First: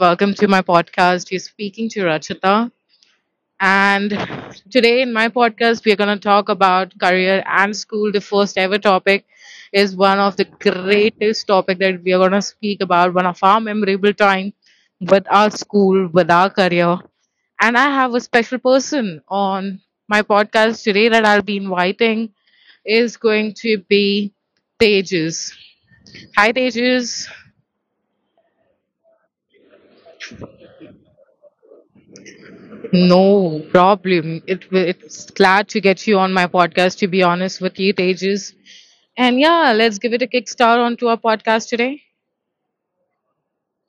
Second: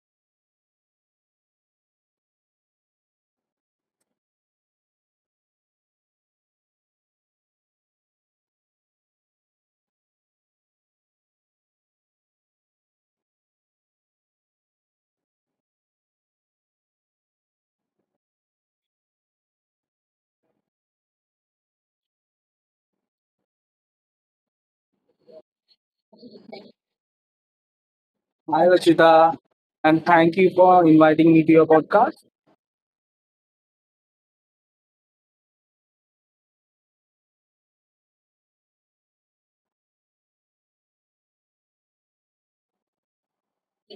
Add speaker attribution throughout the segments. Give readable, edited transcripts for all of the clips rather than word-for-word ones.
Speaker 1: Welcome to my podcast. You're speaking to Rachita. And today in my podcast, we're going to talk about career and school. The first ever topic is one of the greatest topic that we are going to speak about, one of our memorable time with our school, with our career. And I have a special person on my podcast today that I'll be inviting is going to be Tejas. Hi, Tejas.
Speaker 2: Hi, Rachita, and thank you for inviting me to your podcast.
Speaker 1: No problem. It's glad to get you on my podcast. To be honest with you, Tejas, and yeah, let's give it a kickstart onto our podcast today.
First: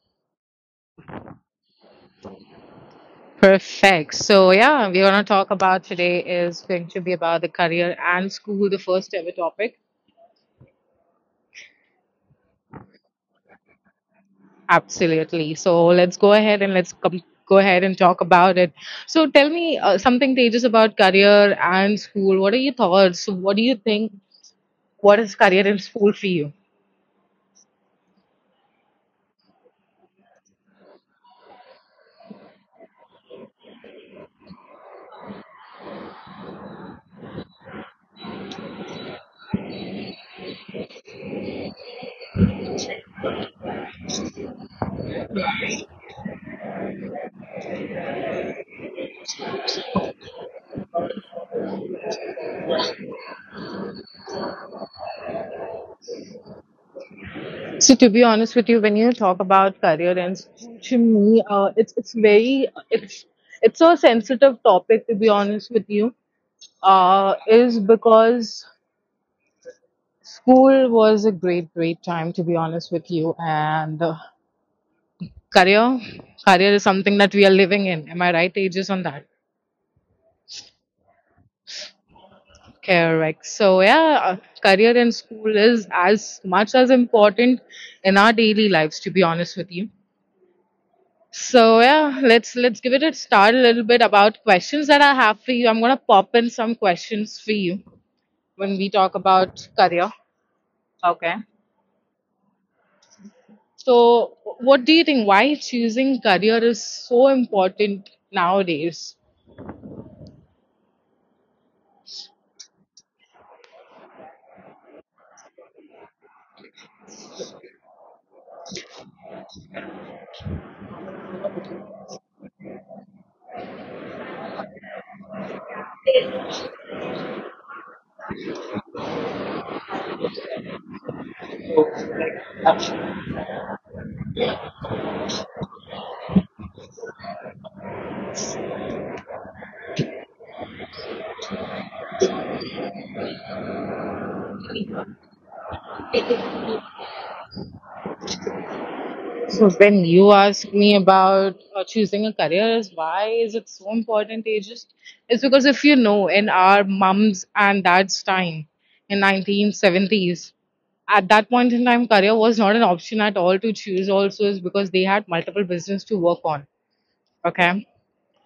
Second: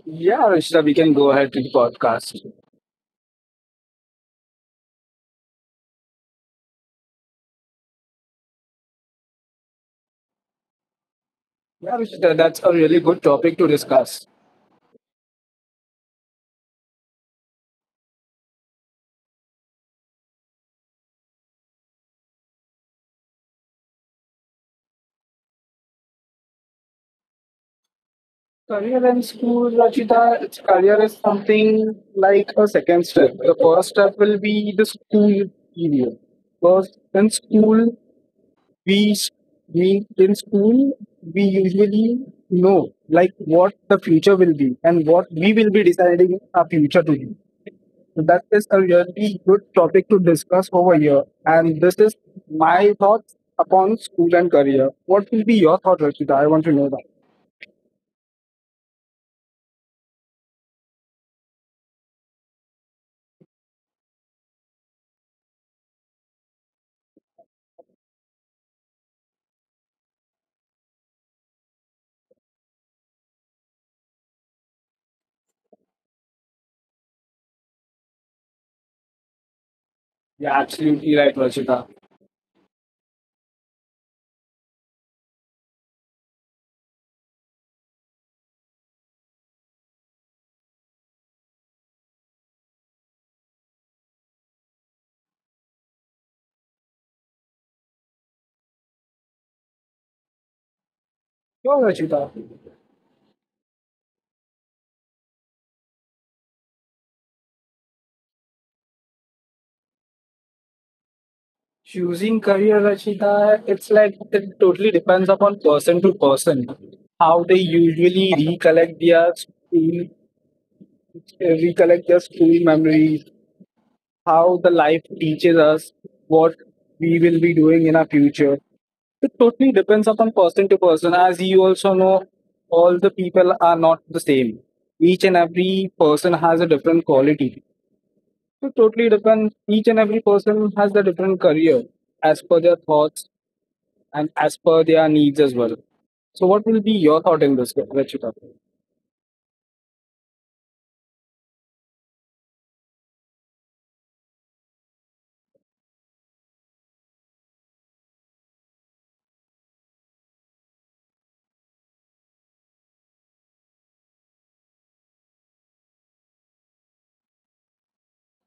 Speaker 2: Yeah, Rachita, we can go ahead to the podcast.
Speaker 1: Perfect. So yeah, we're gonna talk about today is going to be about the career and school, the first ever topic.
Speaker 2: Yeah, Rachita, that's a really good topic to discuss.
Speaker 1: Absolutely. So let's go ahead and go ahead and talk about it. So tell me something, Tejas, about career and school. What are your thoughts? What do you think? What is career and school for you?
Speaker 2: Career in school, Rachita, career is something like a second step. The first step will be the school period. First, in school, we s- we in school we usually know like what the future will be and what we will be deciding our future to be. So that is a really good topic to discuss over here. And this is my thoughts upon school and career. What will be your thought, Rachita? I want to know that.
Speaker 1: So to be honest with you, when you talk about career ends, to me, it's very, it's a sensitive topic. To be honest with you, is because school was a great time. To be honest with you, and career career is something that we are living in. Am I right, Aegis, on that?
Speaker 2: Yeah, absolutely right, Rachita.
Speaker 1: Correct. So yeah, career in school is as much as important in our daily lives. To be honest with you. So yeah, let's give it a start a little bit about questions that I have for you. I'm gonna pop in some questions for you when we talk about career. Okay.
Speaker 2: Sure, Rachita.
Speaker 1: So what do you think? Why choosing career is so important nowadays?
Speaker 2: Choosing career, Rachita, it's like it totally depends upon person to person. How they usually recollect their school, recollect the school memories, how the life teaches us what we will be doing in our future. It totally depends upon person to person. As you also know, all the people are not the same. Each and every person has a different quality. So totally depends. Each and every person has the different career as per their thoughts and as per their needs as well. So what will be your thought in this, Rachita?
Speaker 1: So when you ask me about choosing a career, is why is it so important? It's because if you know, in our mums and dads' time, in 1970s, at that point in time, career was not an option at all to choose. Also, is because they had multiple business to work on. Okay,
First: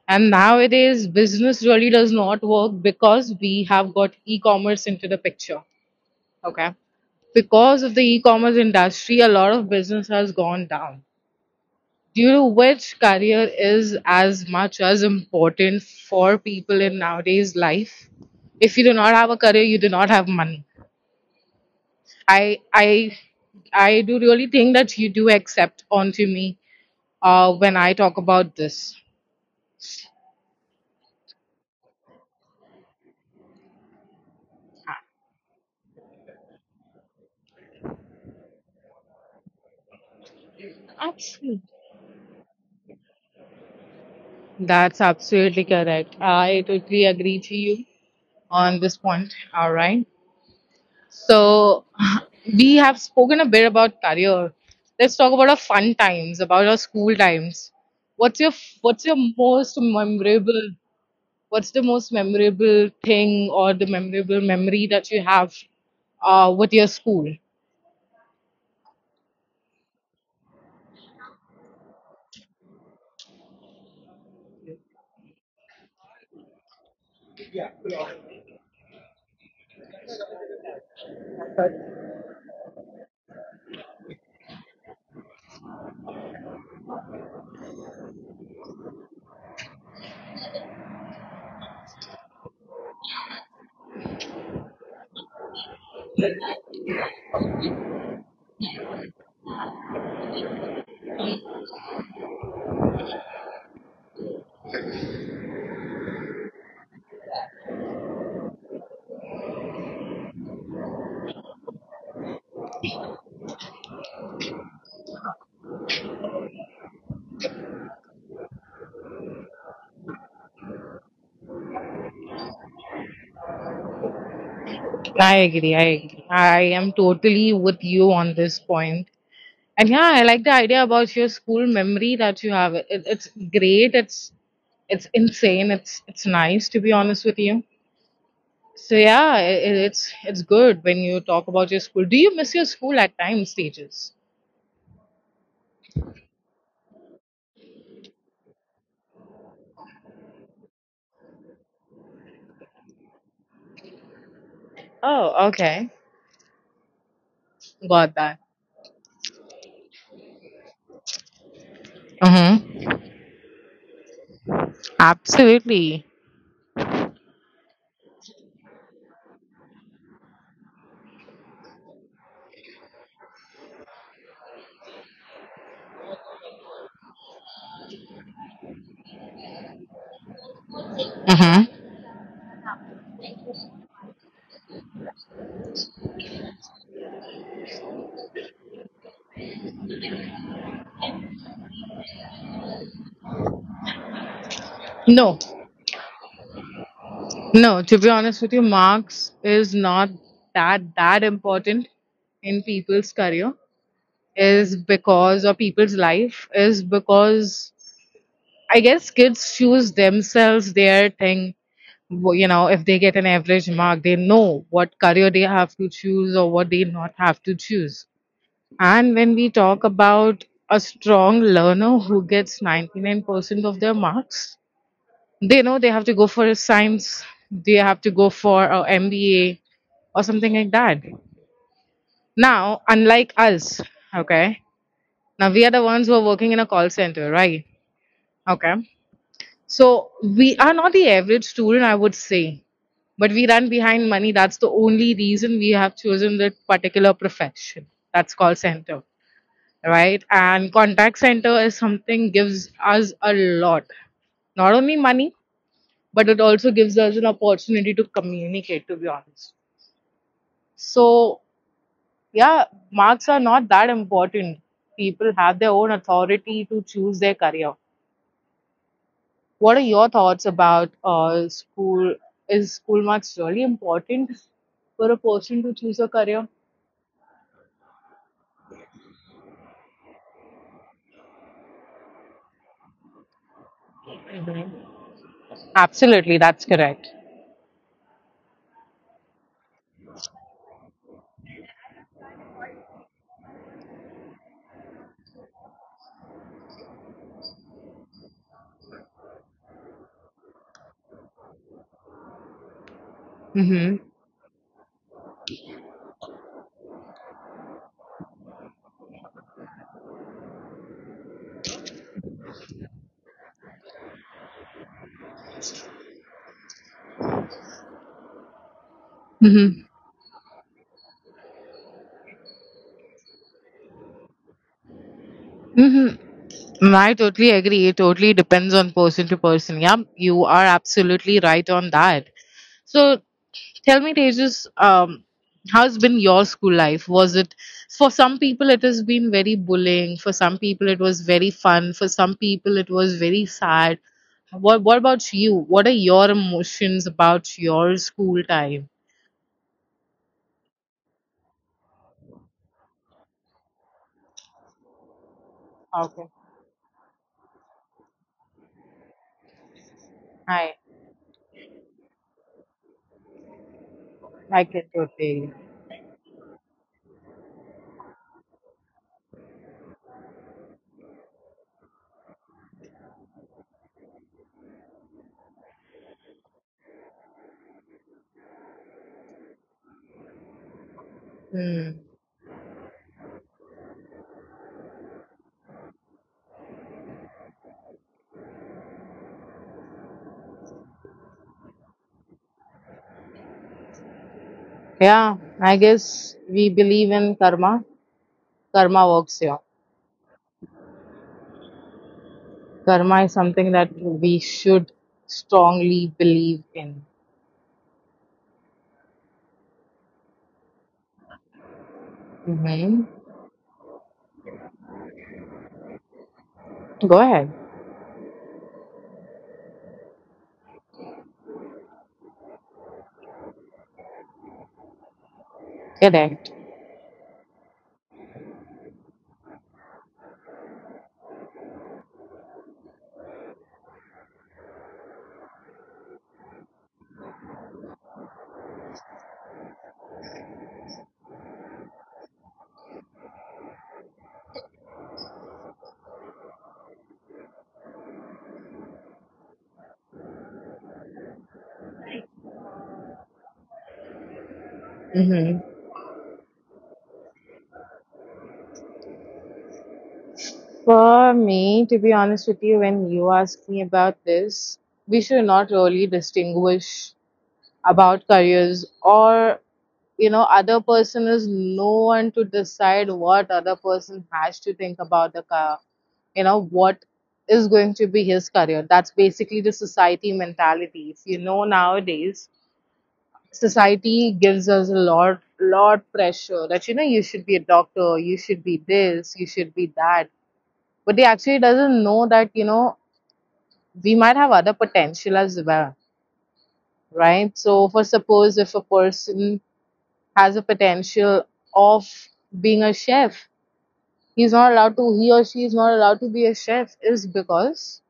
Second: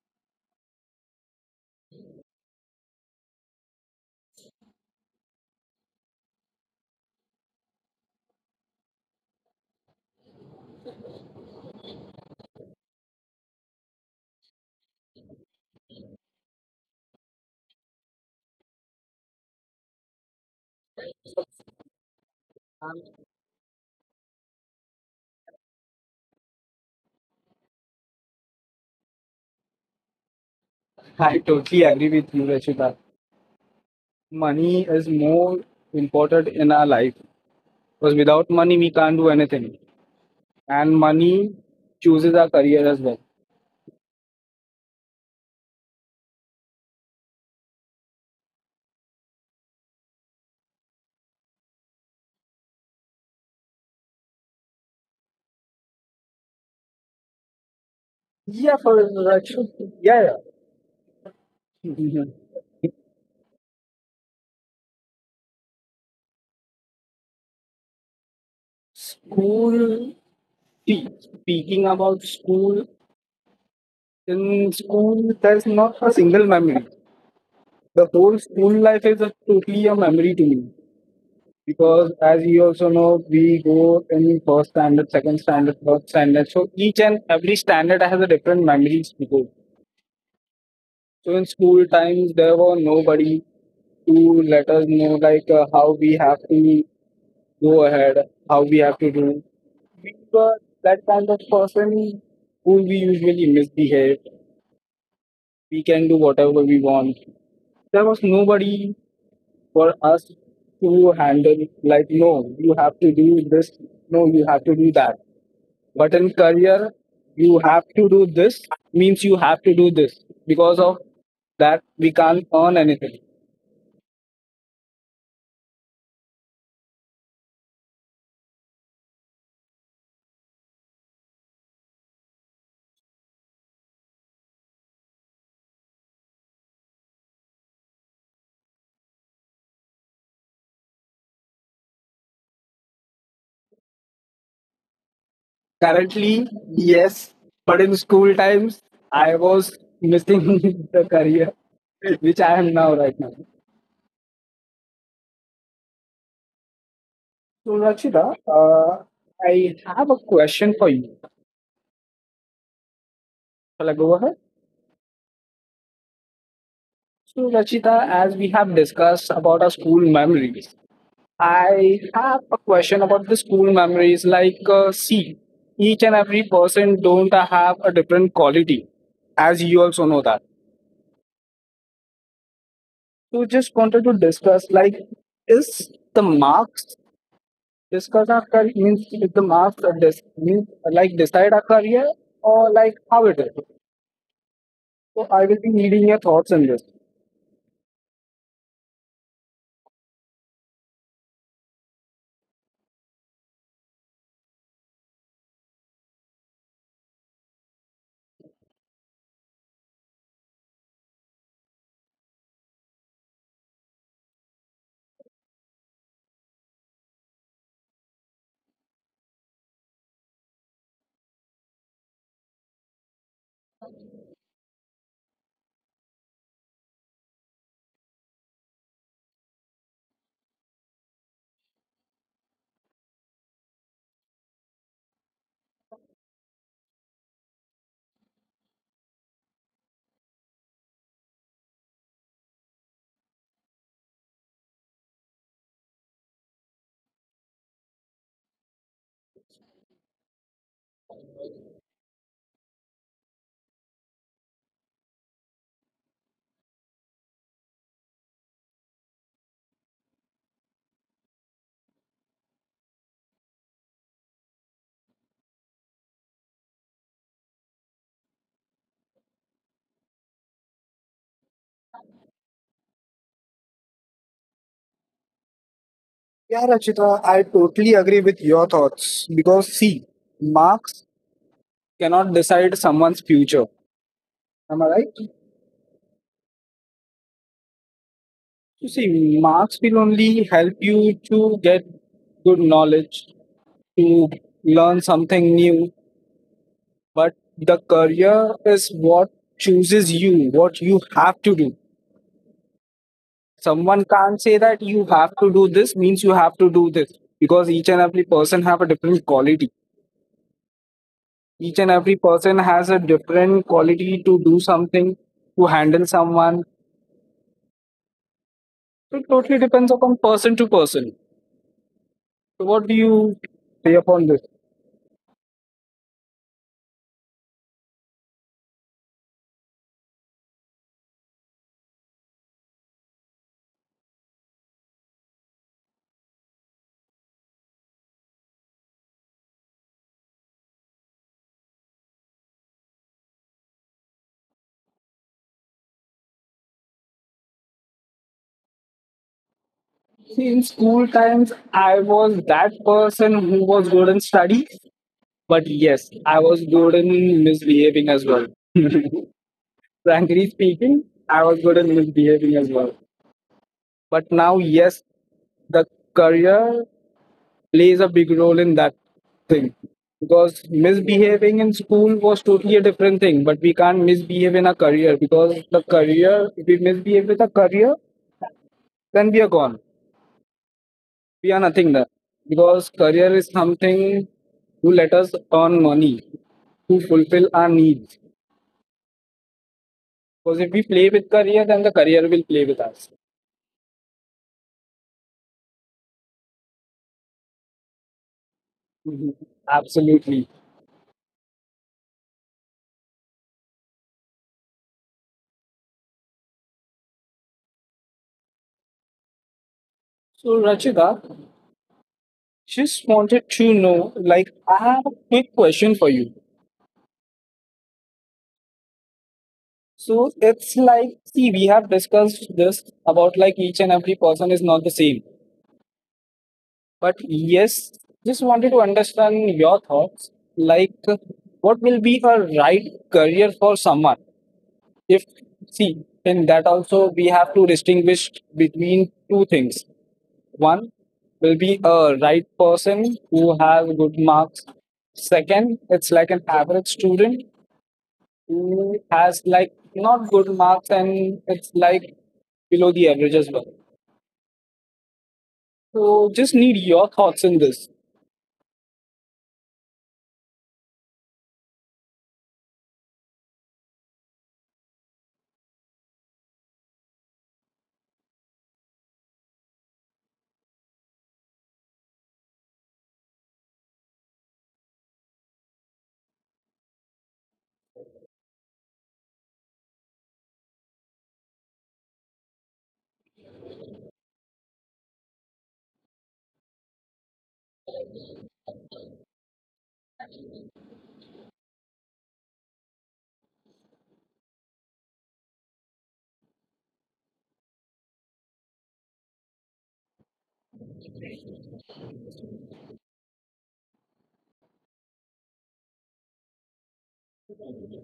Speaker 1: and nowadays business really does not work because we have got e-commerce into the picture. Okay, because of the e-commerce industry, a lot of business has gone down. Do you know which career is as much as important for people in nowadays life? If you do not have a career, you do not have money. I I I do really think that you do accept onto me when I talk about this.
Speaker 2: I totally agree with you, Rachita. Money is more important in our life, because without money we can't do anything, and money
Speaker 1: Absolutely.
Speaker 2: chooses our career as well.
Speaker 1: That's absolutely correct. I totally agree to you on this point. All right. So we have spoken a bit about career. Let's talk about our fun times, about our school times. What's your
Speaker 2: yeah for
Speaker 1: what's your
Speaker 2: actually
Speaker 1: most
Speaker 2: yeah,
Speaker 1: memorable what's the most
Speaker 2: yeah.
Speaker 1: memorable thing or the memorable memory that you have with your school?
Speaker 2: School, see, speaking about school, in school there's not a single memory. The whole school life is totally a memory to me, because as you also know we go in first standard, second standard, third standard, so each and every standard has a different memories to go. So in school times, there were nobody to let us know like how we have to go ahead, how we have to do. We were that kind of person who we usually misbehave. We can do whatever we want. There was nobody for us to handle. Like, no, you have to do this. No, you have to do that. But in career, you have to do this means you have to do this, because of that we can't earn anything.
Speaker 1: I agree, I agree. I am totally with you on this point. And yeah, I like the idea about your school memory that you have. It's great, it's insane, it's nice to be honest with you. So yeah, it's good when you talk about your school. Do you miss your school at time stages?
Speaker 2: Currently, yes, but in school times, I was missing the career which I am now right now.
Speaker 1: Oh, okay,
Speaker 2: So
Speaker 1: got that.
Speaker 2: Rachita, I have a question for you.
Speaker 1: Mm-hmm.
Speaker 2: Shall I go ahead?
Speaker 1: Absolutely.
Speaker 2: So Rachita, as we have discussed about our school memories, I have a question about the school memories. Like, see, each and every person don't have a different quality, as you also know that.
Speaker 1: Mm-hmm.
Speaker 2: So just wanted to discuss, like, is the marks discuss our career means with the marks or this means like decide our career or like how it is. So
Speaker 1: No,
Speaker 2: I will be needing your thoughts on this.
Speaker 1: no. To be honest with you, marks is not that important in people's career. Is because or people's life is because I guess kids choose themselves their thing. You know, if they get an average mark, they know what career they have to choose or what they not have to choose. And when we talk about a strong learner who gets 99% of their marks, they know they have to go for a science, they have to go for a MBA or something like that. Now, unlike us, okay, now we are the ones who are working in a call center, right? Okay. So we are not the average student, I would say, but we run behind money. That's the only reason we have chosen that particular profession. That's call center, right? And contact center is something gives us a lot, not only money, but it also gives us an opportunity to communicate. To be honest, so yeah, marks are not that important. People have their own authority to choose their career. What are your thoughts about school? Is school marks really important for a person to choose a career?
Speaker 2: Yeah, Rachita, I totally agree with your thoughts because see, marks cannot decide someone's future.
Speaker 1: Mhm.
Speaker 2: Am I right?
Speaker 1: Absolutely, that's correct.
Speaker 2: You see, marks will only help you to get good knowledge, to learn something new. But the career is what chooses you, what you have to do.
Speaker 1: Hmm.
Speaker 2: Someone can't say that you have to do this means you have to do this, because each and every person have a different quality, each and every person has a different quality to do something, to handle someone. It totally
Speaker 1: Mm-hmm.
Speaker 2: depends upon person to person. So what do you say upon this?
Speaker 1: Mm-hmm. I totally agree. It totally depends on person to person. Yeah, you are absolutely right on that. So tell me, Tejas, how's been your school life? Was it for some people it has been very bullying, for some people it was very fun, for some people it was very sad. What about you? What are your emotions about your school time?
Speaker 2: See, in school times I was that person who was good in studies, but yes
Speaker 1: Okay.
Speaker 2: I was good in misbehaving as well. Frankly
Speaker 1: Hi.
Speaker 2: speaking, I was good in misbehaving as well. But
Speaker 1: I
Speaker 2: now,
Speaker 1: can
Speaker 2: yes,
Speaker 1: totally.
Speaker 2: the career plays a big role in that thing, because misbehaving in school was totally a different thing, but we can't misbehave in a career, because the career, if we misbehave with a career, then we are gone, we are
Speaker 1: Hmm.
Speaker 2: nothing there, because career is something to let us earn money, to fulfill our needs, because if we play with career then the career will play with us.
Speaker 1: Yeah, I guess we believe in karma. Karma works
Speaker 2: Mhm.
Speaker 1: here.
Speaker 2: Absolutely.
Speaker 1: Karma is something that we should strongly believe in.
Speaker 2: So Rachita,
Speaker 1: Hmm.
Speaker 2: just wanted to know, like, I have a quick question for you.
Speaker 1: Go ahead.
Speaker 2: So it's like, see, we have discussed this about like each and every person is not the same.
Speaker 1: Get it.
Speaker 2: But yes, just wanted to understand your thoughts. Like, what will be a right career for someone? If, see, in that also we have to distinguish between two things. One will be a right person who have good marks. Second, it's like an average student who has like not good marks and it's like below the average as well.
Speaker 1: Hmm.
Speaker 2: So just need your thoughts in this.
Speaker 1: For me, to be honest with you, when you ask me about this, we should not really distinguish about careers or other person is no one to decide what other person has to think about the car you know what is going to be his career. That's basically the society mentality. If you know, nowadays society gives us a lot pressure that, you should be a doctor, you should be this, you should be that. But they actually doesn't know that, we might have other potential as well, right? So for suppose, if a person has a potential of being a chef, he or she is not allowed to be a chef. Is because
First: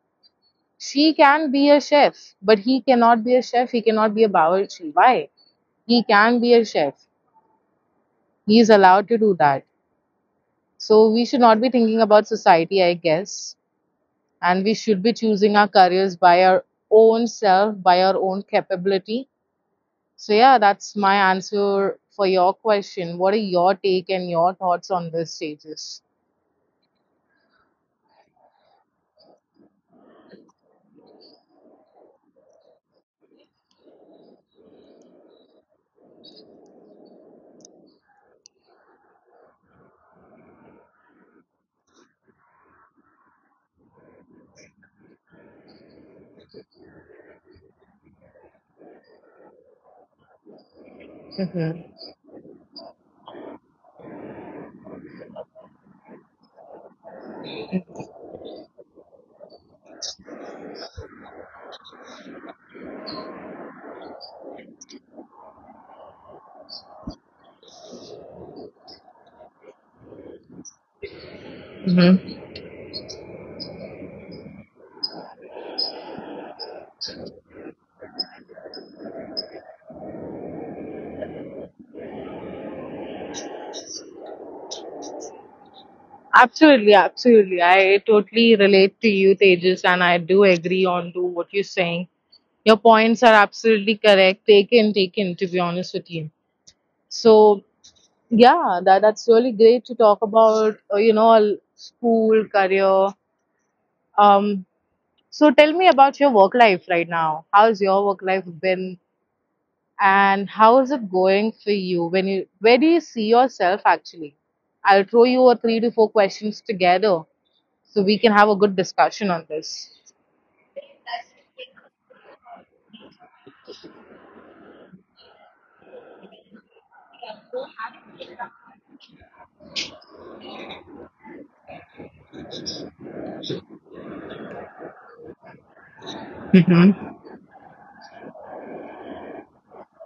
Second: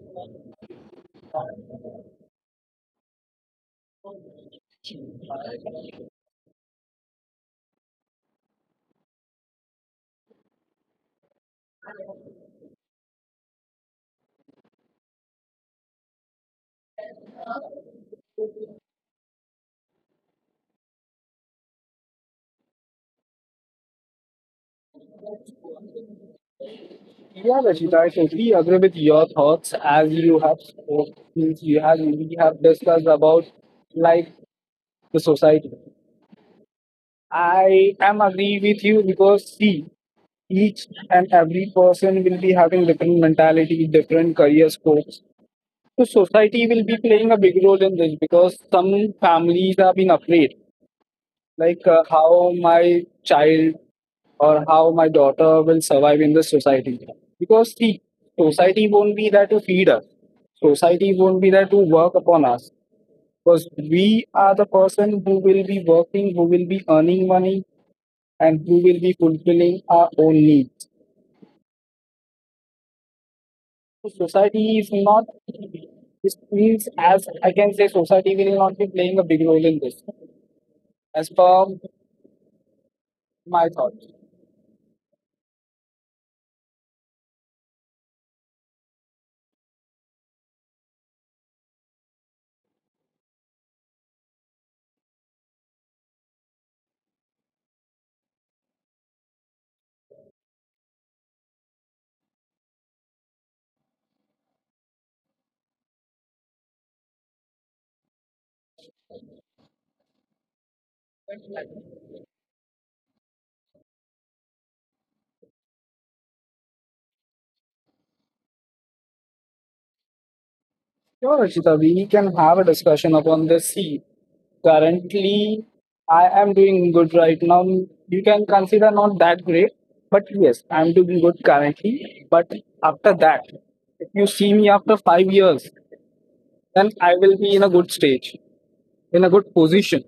Speaker 1: she can be a chef but he cannot be a chef, he cannot be a bawarchi. Why? He can be a chef, he is allowed to do that. So we should not be thinking about society, I guess, and we should be choosing our careers by our own self, by our own capability. So, yeah, that's my answer for your question. What are your take and your thoughts on this, Tejas?
Speaker 2: Yeah, Rashida, I totally agree with your thoughts as you have spoke, since you have we have discussed about like the society. I am agree with you because see, each and every person will be having different mentality, different career scopes. So society will be playing a big role in this, because some families have been afraid
Speaker 1: Mm-hmm.
Speaker 2: like how my child or how my daughter will survive in the society, because see, society won't be there to feed us, society won't be there to work upon us, because we are the person who will be working, who will be earning money, and who will be fulfilling our own needs.
Speaker 1: Hmm.
Speaker 2: So society is not, this means as I can say society will not be playing a big role in this, as per my thoughts.
Speaker 1: Absolutely, absolutely. I totally relate to you, Tejas, and I do agree on to what you're saying. Your points are absolutely correct. Taken, taken. To be honest with you, so yeah, that's really great to talk about. You know, school career. Um, So tell me about your work life right now. How's your work life been and how is it going for you? When you where do you see yourself actually? I'll throw you a three to four questions together so we can have a good discussion on this.
Speaker 2: Sure, Rachita, we can have a discussion upon this. See, currently I am doing good right now. You can consider not that great, but yes, I'm doing good currently. But after that, if you see me after 5 years, then I will be in a good stage, in a good position.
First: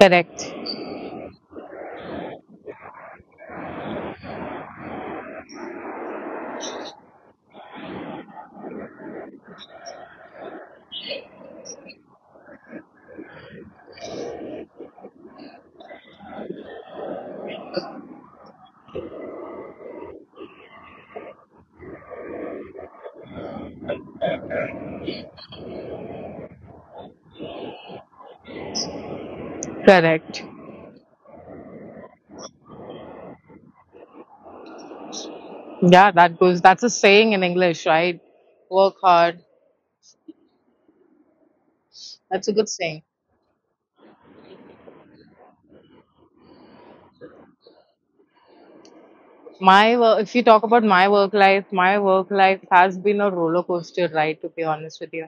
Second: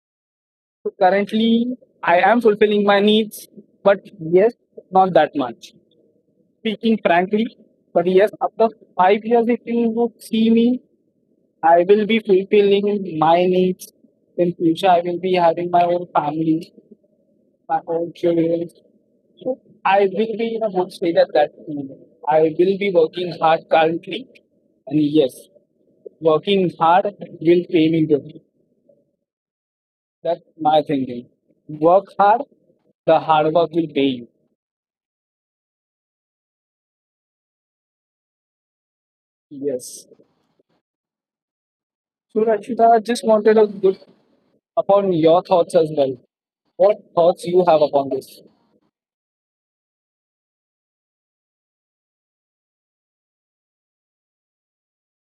Speaker 1: Correct.
Speaker 2: So currently, I am fulfilling my needs, but yes, not that much. Speaking frankly, but yes, after 5 years, if you would see me, I will be fulfilling my needs in future. I will be having my own family, my own children. So I will be in a good state at that moment. I will be working hard currently, and yes, working hard will pay me good. That's
Speaker 1: Correct.
Speaker 2: my thinking. Work hard, the hard work will pay you.
Speaker 1: Yeah, that's a saying in English, right? Work hard.
Speaker 2: Yes. So
Speaker 1: That's a good
Speaker 2: Rashida, I
Speaker 1: saying.
Speaker 2: just wanted a good upon your thoughts as well. What thoughts you have upon this?
Speaker 1: My work, if you talk about my work life has been a roller coaster ride, to be honest with you.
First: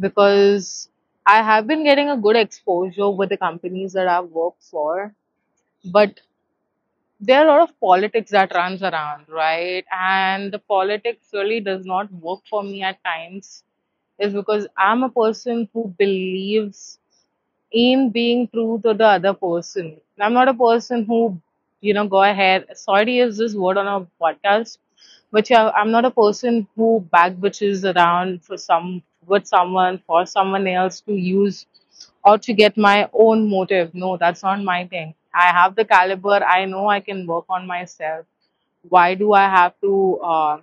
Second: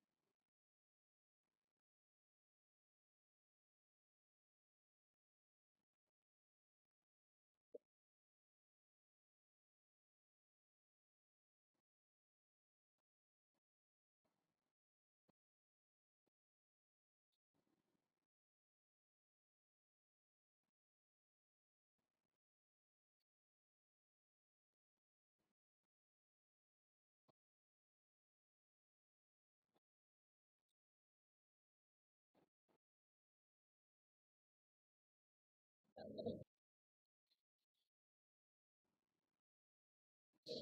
Speaker 1: Because I have been getting a good exposure with the companies that I've worked for, but there are a lot of politics that runs around, right? And the politics really does not work for me at times, is because I'm a person who believes aim being true to the other person. I'm not a person who, you know, go ahead. Sorry, is this word on a podcast? But yeah, I'm not a person who backbitches around for some with someone for someone else to use or to get my own motive. No, that's not my thing. I have the caliber. I know I can work on myself. Why do I have to,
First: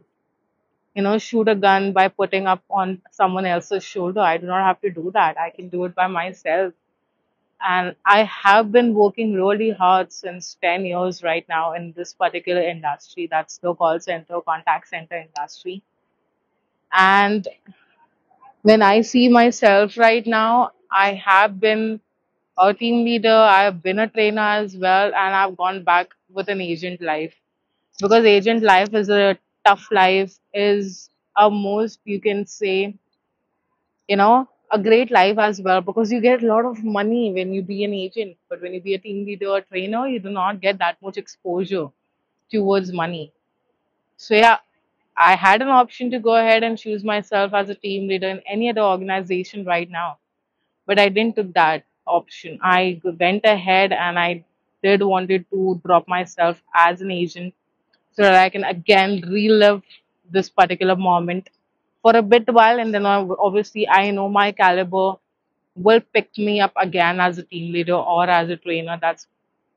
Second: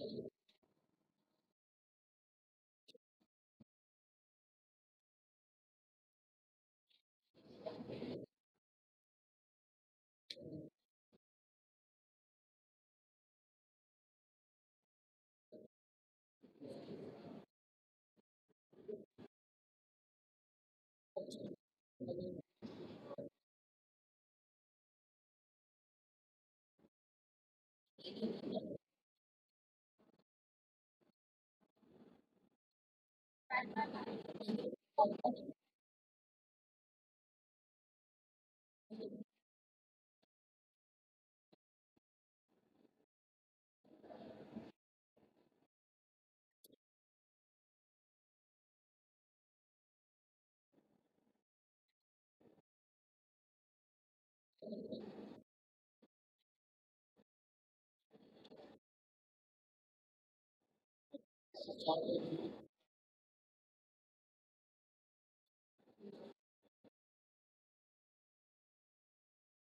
Speaker 1: you know, shoot a gun by putting up on someone else's shoulder? I do not have to do that. I can do it by myself, and I have been working really hard since 10 years right now in this particular industry. That's the call center, contact center industry. And when I see myself right now, I have been a team leader, I have been a trainer as well, and I've gone back with an agent life, because agent life is a tough life, is a most, you can say, you know, a great life as well, because you get a lot of money when you be an agent, but when you be a team leader or trainer you do not get that much exposure towards money. So yeah, I had an option to go ahead and choose myself as a team leader in any other organization right now, but I didn't took that option. I went ahead and I did wanted to drop myself as an agent so that I can again relive this particular moment for a bit while, and then obviously I know my caliber will pick me up again as a team leader or as a trainer. That's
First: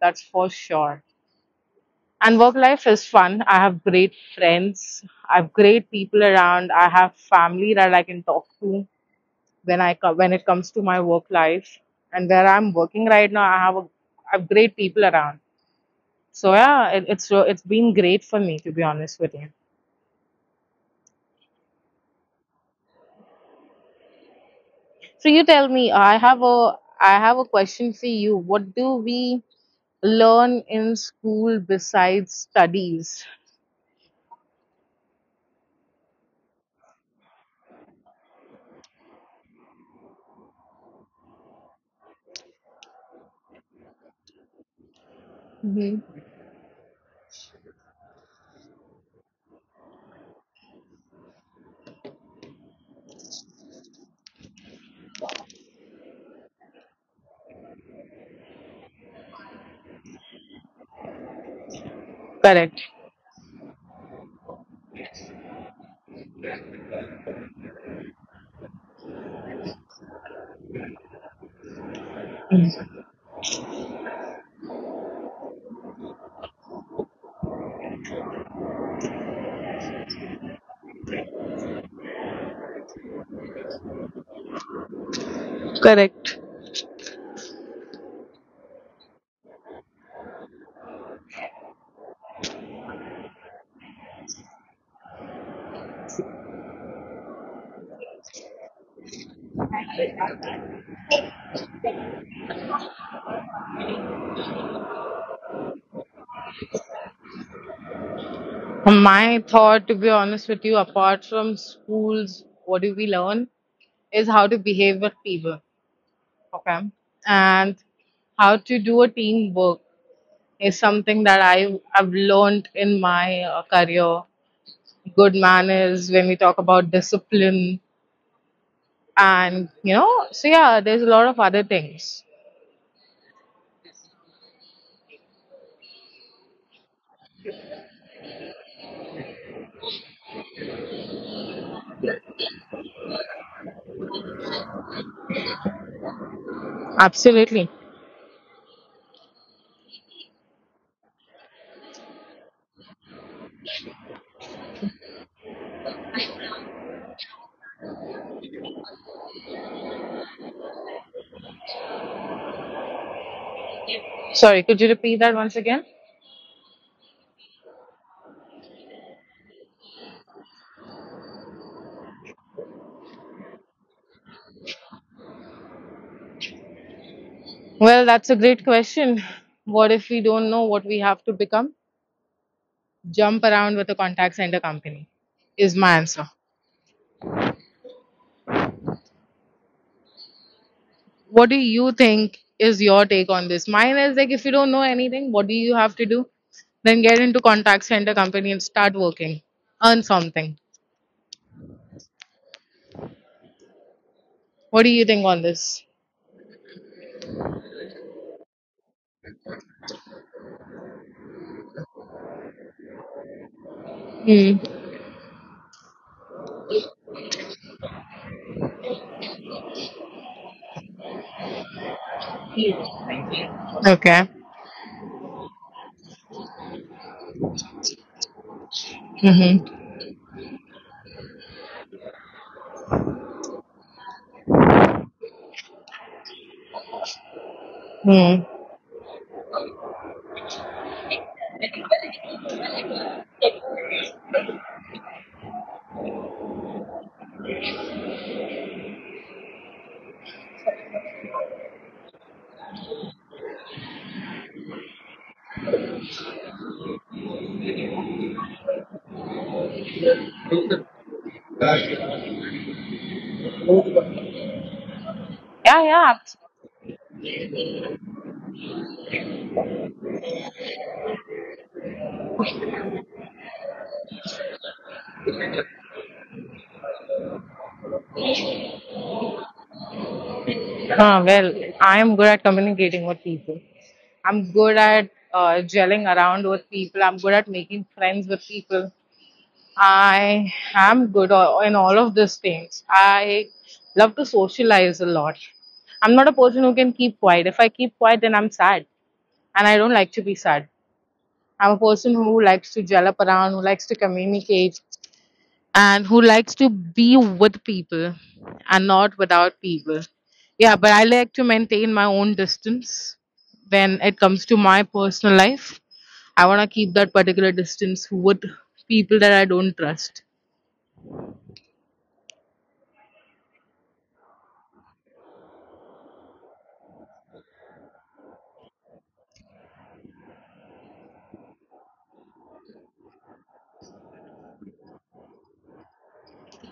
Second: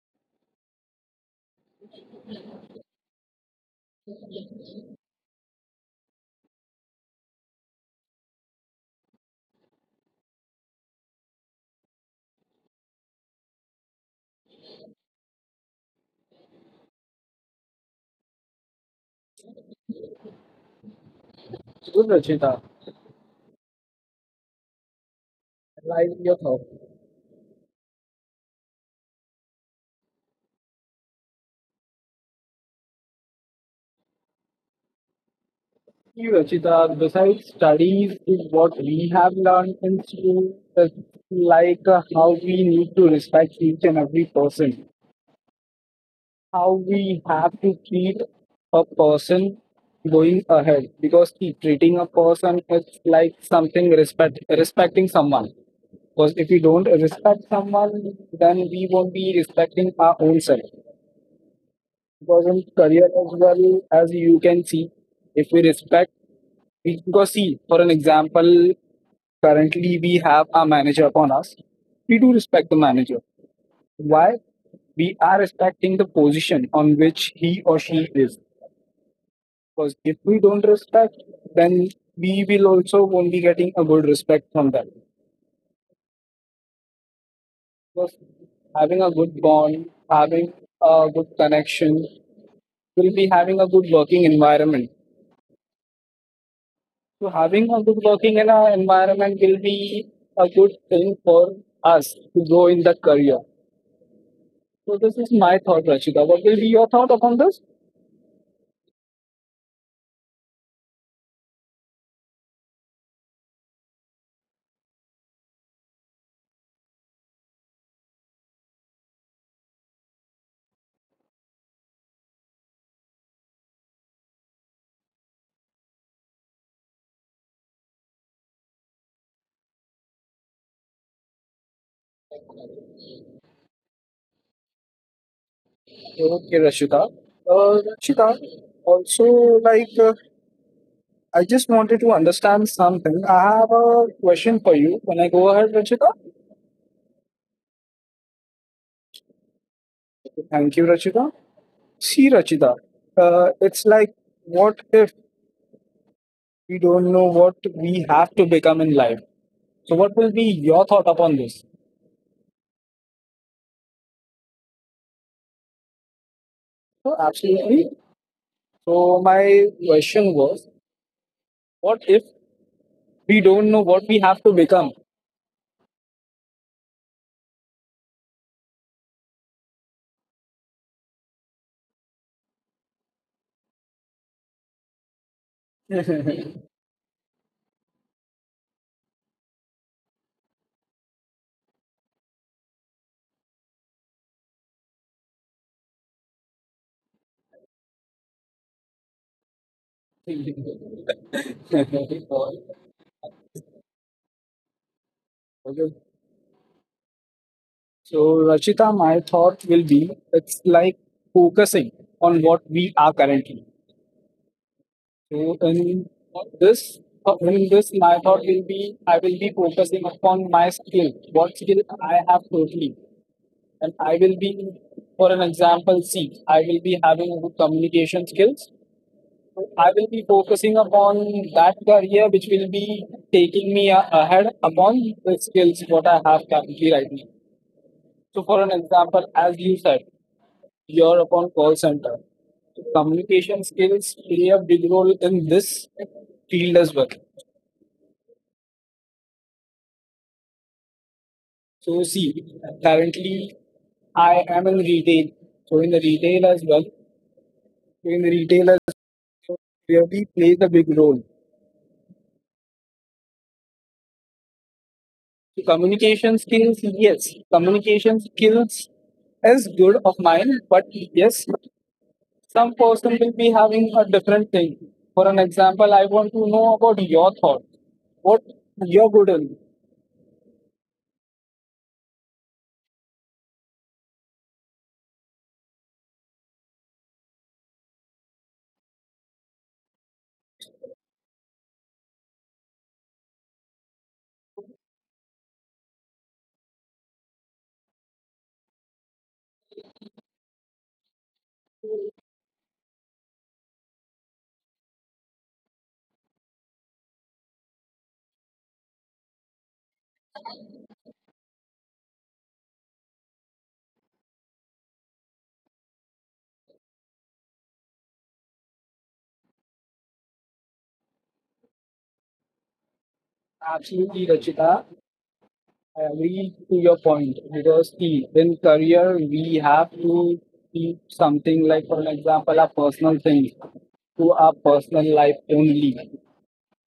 Speaker 1: that's for sure. And work life is fun. I have great friends. I have great people around. I have family that I can talk to when when it comes to my work life and where I'm working right now, I have great people around. So yeah, it's been great for me to be honest with you.
Speaker 2: Good Rashida,
Speaker 1: So you tell me,
Speaker 2: like your thoughts.
Speaker 1: I have a question for you. What do we learn in school besides studies?
Speaker 2: You, Rachita, besides studies, is what we have learned in school is like how we need to respect each and every person,
Speaker 1: Hmm
Speaker 2: how we have to treat a person going ahead. Because see, treating a person is like something respect, respecting someone. Because if we don't respect someone, then we won't be respecting our own self. Because in
Speaker 1: Correct.
Speaker 2: career as well, as you can see, if we respect, because see, for an example, currently we have our manager upon us. We do respect the manager. Why? We are respecting the position on which he or she is. Because if we don't respect, then we will also won't be getting a good respect from them.
Speaker 1: Correct.
Speaker 2: Because having a good bond, having a good connection, will be having a good working environment. So having a good working in our environment will be a good thing for us to grow in that career. So this is my thought, Rashida. What will be your thought upon this?
Speaker 1: My thought, to be honest with you, apart from schools, what do we learn is how to behave with people. Okay. And how to do a teamwork is something that I have learned in my career. Good manners when we talk about discipline, and you know, so yeah, there's a lot of other things.
Speaker 2: Okay, Rashida. Rashida, also like I just wanted to understand something. I have a question for you. Can I go ahead, Rashida?
Speaker 1: Absolutely.
Speaker 2: Thank you, Rachita. See, Rachita, it's like, what if we don't know what we have to become in life? So, what will be your thought upon this?
Speaker 1: Sorry, could you repeat that once again?
Speaker 2: So, absolutely. So my question was, what if we don't know what we have to become?
Speaker 1: Well, that's a great question. What if we don't know what we have to become? Jump around with a contact center company is my answer. What do you think is your take on this? Mine is like if you don't know anything, what do you have to do? Then get into contact center company and start working. Earn something. What do you think on
Speaker 2: Okay.
Speaker 1: this?
Speaker 2: So Rachita, my thought will be it's like focusing on what we are currently.
Speaker 1: Mm.
Speaker 2: So this in this my thought will be I will be focusing upon my skill, what skill I have totally. And I will
Speaker 1: Okay.
Speaker 2: be, for an example, see, I will be having good communication skills.
Speaker 1: Mm-hmm.
Speaker 2: I will be focusing upon that career which will be taking me ahead upon the skills what I have currently right now. So, for an
Speaker 1: Mm.
Speaker 2: example, as you said, you're upon call center. So communication skills play a big role in this field as well. So, see, currently I am in retail. So, in the retail as well, really plays a big role.
Speaker 1: Yeah,
Speaker 2: Communication
Speaker 1: yeah.
Speaker 2: skills, yes. Communication skills is good of mine, but yes, some person will be having a different thing. For an example, I want to know about your thought. What you're good in.
Speaker 1: Huh, well, I am good at communicating with people. I'm good at gelling around with people. I'm good at making friends with people. I am good in all of these things. I love to socialize a lot. I'm not a person who can keep quiet. If I keep quiet, then I'm sad, and I don't like to be sad. I'm a person who likes to gel up around, who likes to communicate, and who likes to be with people and not without people. Yeah, but I like to maintain my own distance when it comes to my personal life. I want to keep that particular distance with people that I don't trust.
Speaker 2: Absolutely, Rachita. I agree to your point because see, in career we have to keep something like, for an example, our personal things to our personal life only.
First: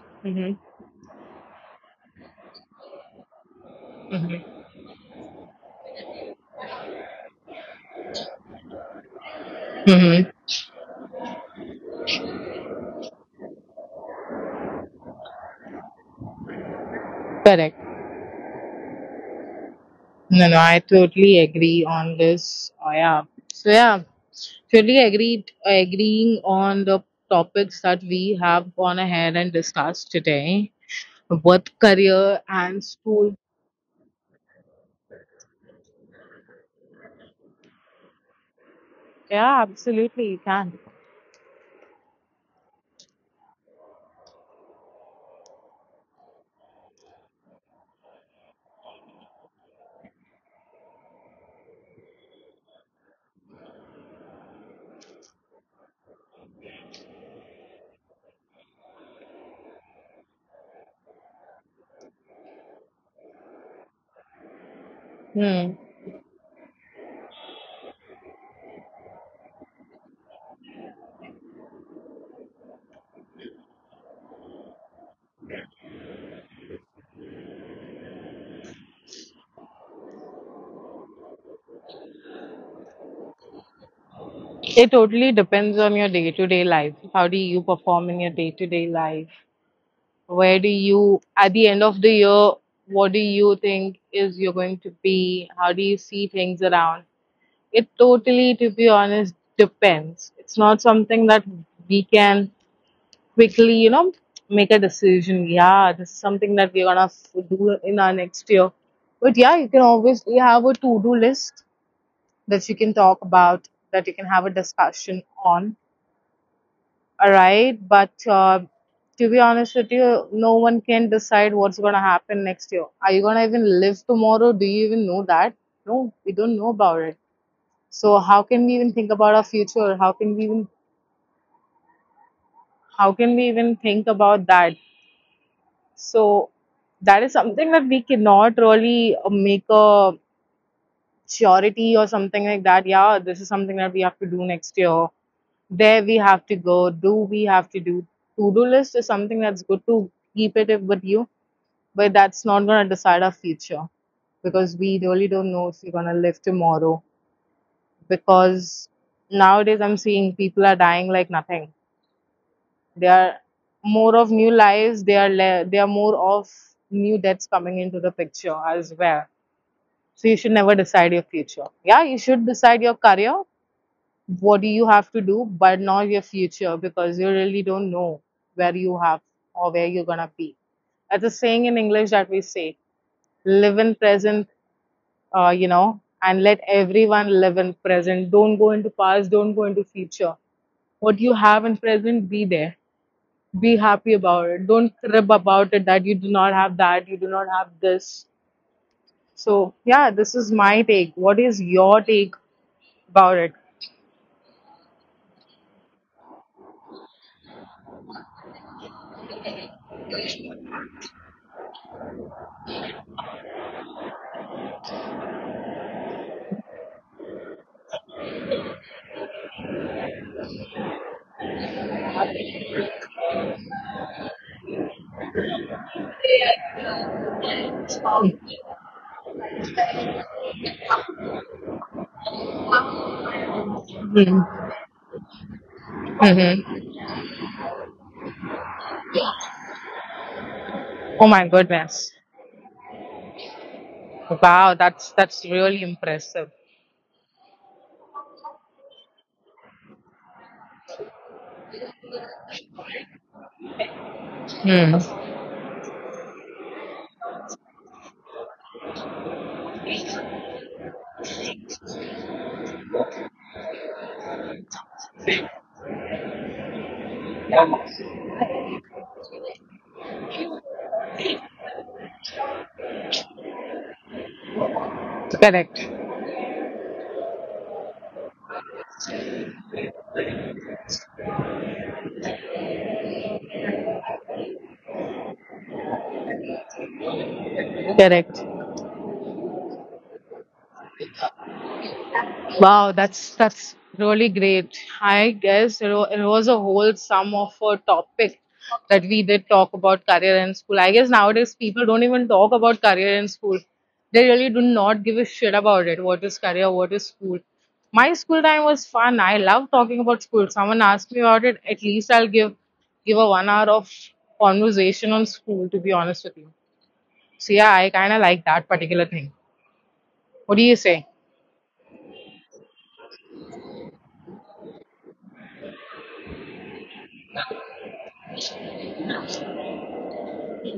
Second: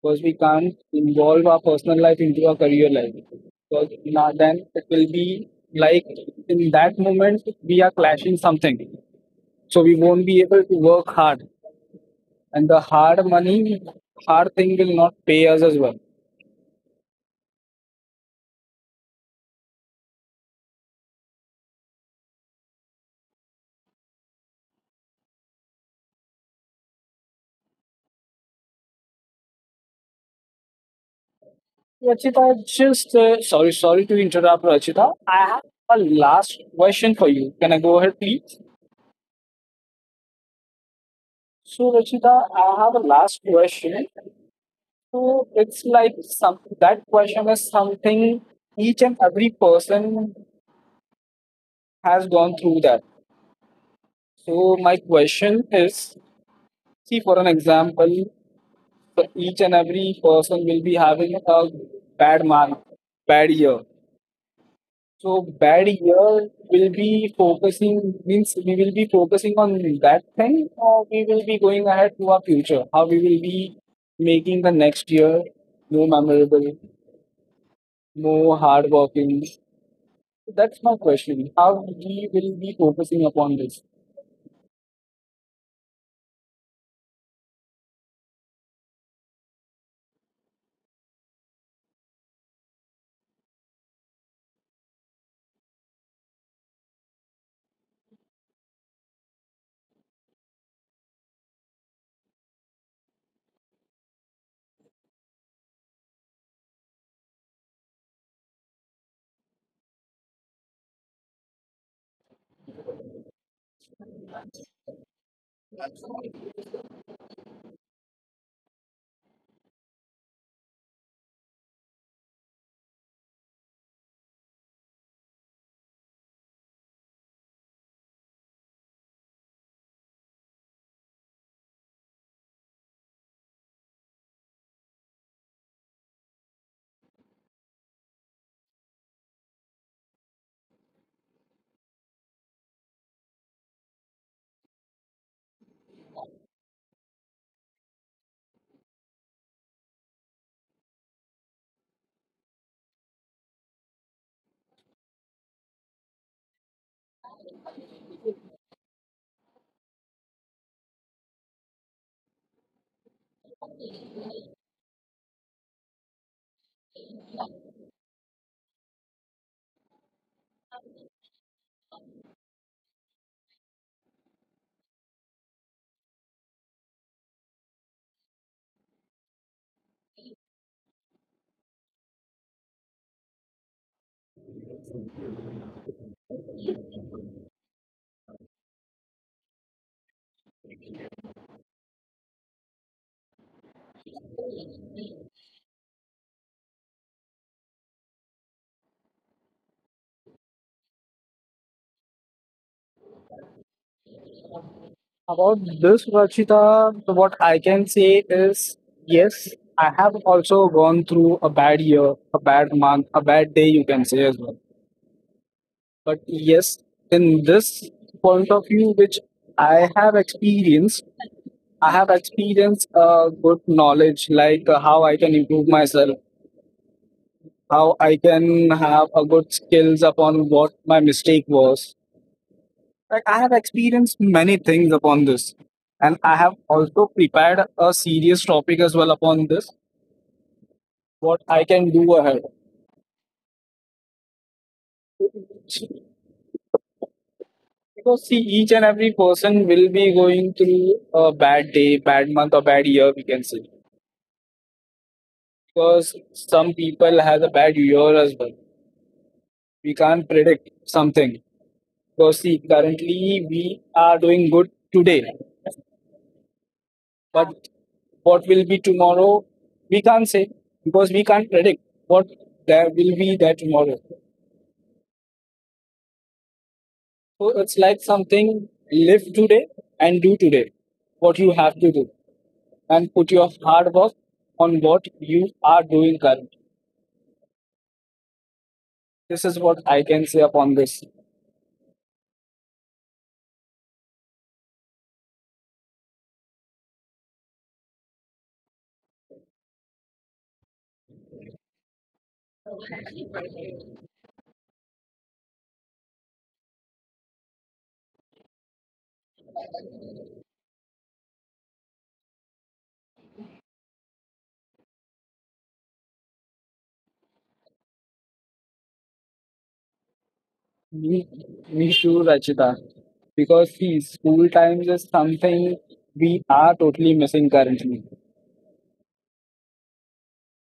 Speaker 2: Because we
Speaker 1: Hmm
Speaker 2: can't involve our personal life into our career life. Because now then it will be like in that moment we are clashing something, so we
Speaker 1: Mm-hmm.
Speaker 2: won't be able to work hard, and the hard money, hard thing will not pay us as well.
Speaker 1: Correct. No, no, I totally agree on this. Oh, yeah. So yeah, totally agreed. Agreeing on the topics that we have gone ahead and discussed today, both career
Speaker 2: Rachita,
Speaker 1: and
Speaker 2: just
Speaker 1: school.
Speaker 2: sorry to interrupt, Rachita. I have a last question for you. Can I go ahead, please?
Speaker 1: Yeah, absolutely, you can.
Speaker 2: So, Rachita, I have a last question. So it's like some that question is something each and every person has gone through that. So my question is, see for an example, so each and every person will be having a bad month, bad year. So
Speaker 1: Hmm.
Speaker 2: bad year will be focusing means we will be focusing on that thing, or we will be going ahead to our future, how we will be making the next year more memorable, more hardworking. That's my question. How we will be focusing upon this.
Speaker 1: It totally depends on your day to day life. How do you perform in your day to day life? Where do you, at the end of the year, what do you think is you're going to be? How do you see things around? It totally, to be honest, depends. It's not something that we can quickly, you know, make a decision. Yeah, this is something that we're do in our next year. But yeah, you can obviously have a to-do list that you can talk about, that you can have a discussion on. All right, but to be honest with you, no one can decide what's gonna happen next year. Are you gonna even live tomorrow? Do you even know that? No, we don't know about it. So how can we even think about our future? How can we even think about that? So that is something that we cannot really make a surety or something like that. Yeah, this is something that we have to do next year. There we have to go. Do we have to do? To do list is something that's good to keep it if- with you, but that's not gonna decide our future because we really don't know if we're gonna live tomorrow. Because nowadays I'm seeing people are dying like nothing. There are more of new lives. There are more of new deaths coming into the picture as well. So you should never decide your future. Yeah, you should decide your career. What do you have to do, but not your future because you really don't know where you have or where you're gonna be. That's a saying in English that we say: live in present, you know, and let everyone live in present. Don't go into past. Don't go into future. What you have in present, be there. Be happy about it. Don't crib about it that you do not have that, you do not have this. So, yeah, this is my take. What is your take about it?
Speaker 2: About this, Rachita, what I can say is yes, I have also gone through a bad year, a bad month, a bad day, you can say as well. But yes, in this point of view, which I have experienced, I have experienced a good knowledge like how I can improve myself, how I can have a good skills upon what my mistake was. Like I have experienced many things upon this, and I have
Speaker 1: Mm-hmm.
Speaker 2: also prepared a serious topic as well upon this.
Speaker 1: Oh
Speaker 2: What
Speaker 1: my
Speaker 2: I can
Speaker 1: goodness.
Speaker 2: do ahead,
Speaker 1: Wow, that's really impressive.
Speaker 2: because see, each and every person will be going through a bad day, bad month, or bad year. We can say
Speaker 1: Mm.
Speaker 2: because some people has a bad year as well. We can't predict something because see, currently we are doing good today, but what will be tomorrow we can't say because we can't predict what there will be there tomorrow. So
Speaker 1: Correct.
Speaker 2: it's like something, live today and do today what you have to do, and put your hard work on what you are doing currently.
Speaker 1: Correct.
Speaker 2: This is what I can say upon this.
Speaker 1: Wow, that's really great. I guess it was a whole sum of a topic that we did talk about career in school. I guess nowadays people don't even talk about career in school. They really do not give a shit about it. What is career? What is school? My school time was fun. I love talking about school. Someone asked me about it. At least I'll give a 1 hour of conversation on school. To be honest with you, so yeah, I kind of like that particular thing. What do you say?
Speaker 2: Me, me too, Rachita. Because see, school times is something we are totally missing currently.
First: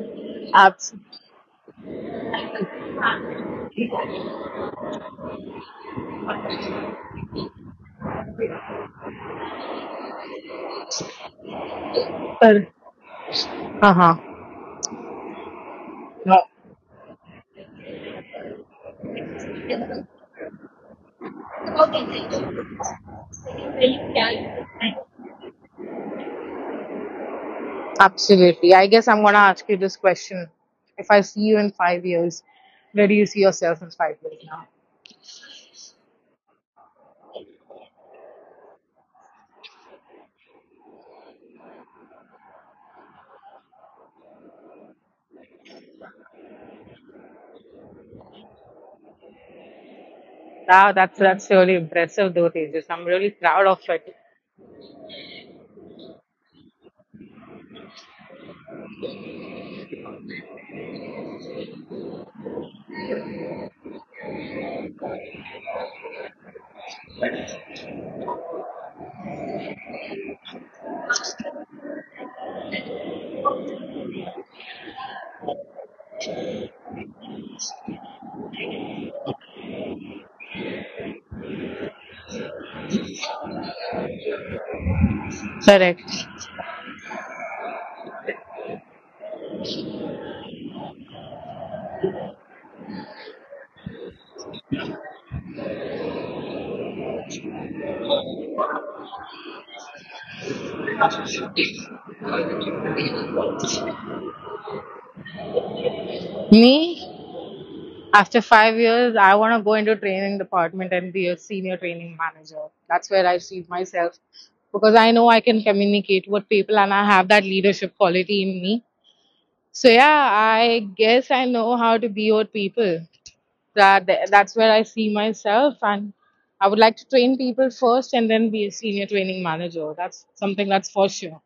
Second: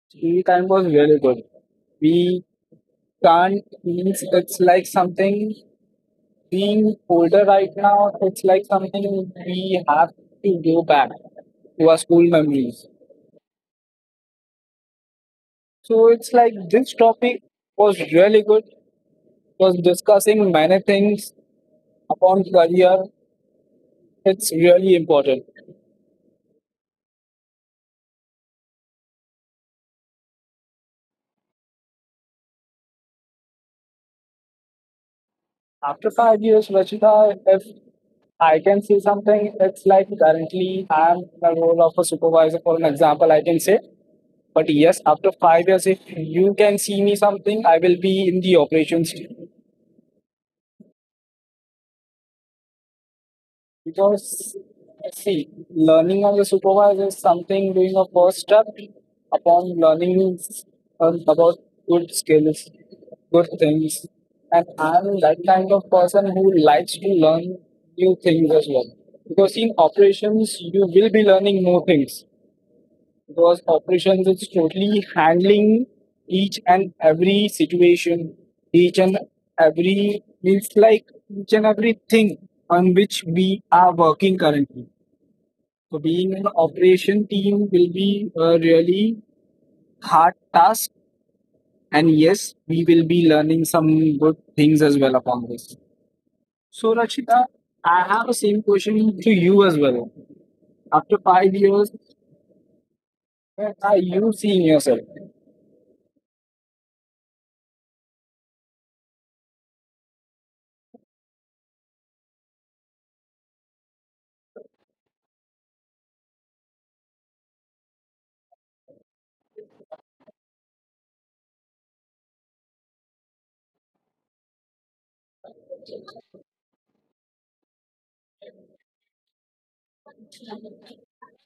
Speaker 2: School time was
Speaker 1: Absolutely.
Speaker 2: really good. We can't means it's like something, being older right now, it's like something we have to go back to our school memories.
Speaker 1: Uh huh.
Speaker 2: So it's
Speaker 1: No,
Speaker 2: like this topic was really good, was discussing many things upon career. It's really important.
Speaker 1: absolutely. I guess I'm gonna ask you this question. If I see you in 5 years, where do you see yourself in 5 years now?
Speaker 2: After 5 years, Rachita, if I can say something, it's like currently I'm in the role of a supervisor, for an example, I can say. But yes, after 5 years, if you can see me something, I will be in the operations team.
Speaker 1: Wow, that's really impressive though, Tejas. I'm really proud of it.
Speaker 2: Because see, learning on the supervisor is something doing a first step upon learning about good skills, good things. And I'm that kind of person who likes to learn new things as well. Because in operations, you will be learning more things because operations is totally handling each and every situation, each and every means like each and everything on which we are working currently. So
Speaker 1: Correct.
Speaker 2: being an operation team will be a really hard task, and yes, we will be learning some good things as well upon this. So Rakshita, I have the same question to you as well. After 5 years, where are you seeing yourself?
Speaker 1: Me, after 5 years, I want to go into training department and be a senior training manager. That's where I see myself because I know I can communicate with people and I have that leadership quality in me. So yeah, I guess I know how to be with people. That's where I see myself, and I would like to train people first and then be a senior training manager. That's something that's for sure.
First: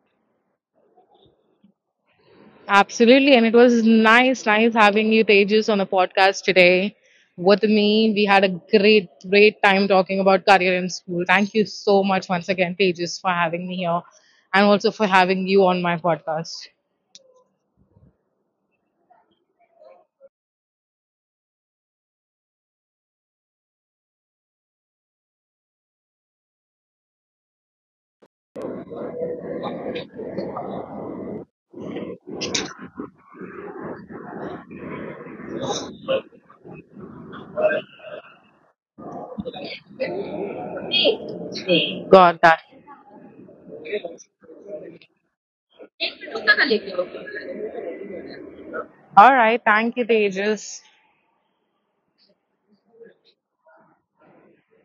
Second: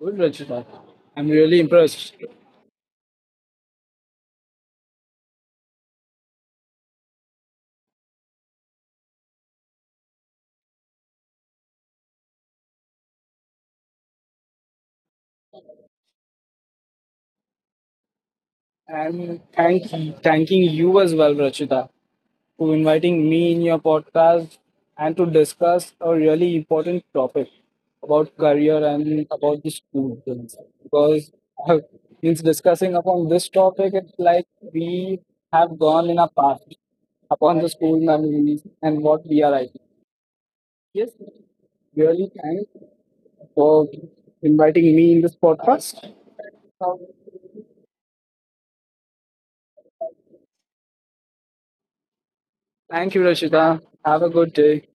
Speaker 2: Good, Rachita. I'm really impressed.
Speaker 1: Absolutely, and it was nice, nice having you, Tejas, on the podcast today with me. We had a great, great time talking about career in school. Thank you so much once again, Tejas, for having me here, and also for having you on my podcast.
Speaker 2: And thank, thanking you as well, Rachita, for inviting me in your podcast and to discuss a really important topic about career and about the school things. Because uh, since discussing upon this topic, it's like we have gone in a past upon the school memories and what we are right now. Yes, really
Speaker 1: Got that.
Speaker 2: thanks for inviting me in this podcast.
Speaker 1: All right, thank you, Tejas.
Speaker 2: Thank you, Rashida. Have a good day.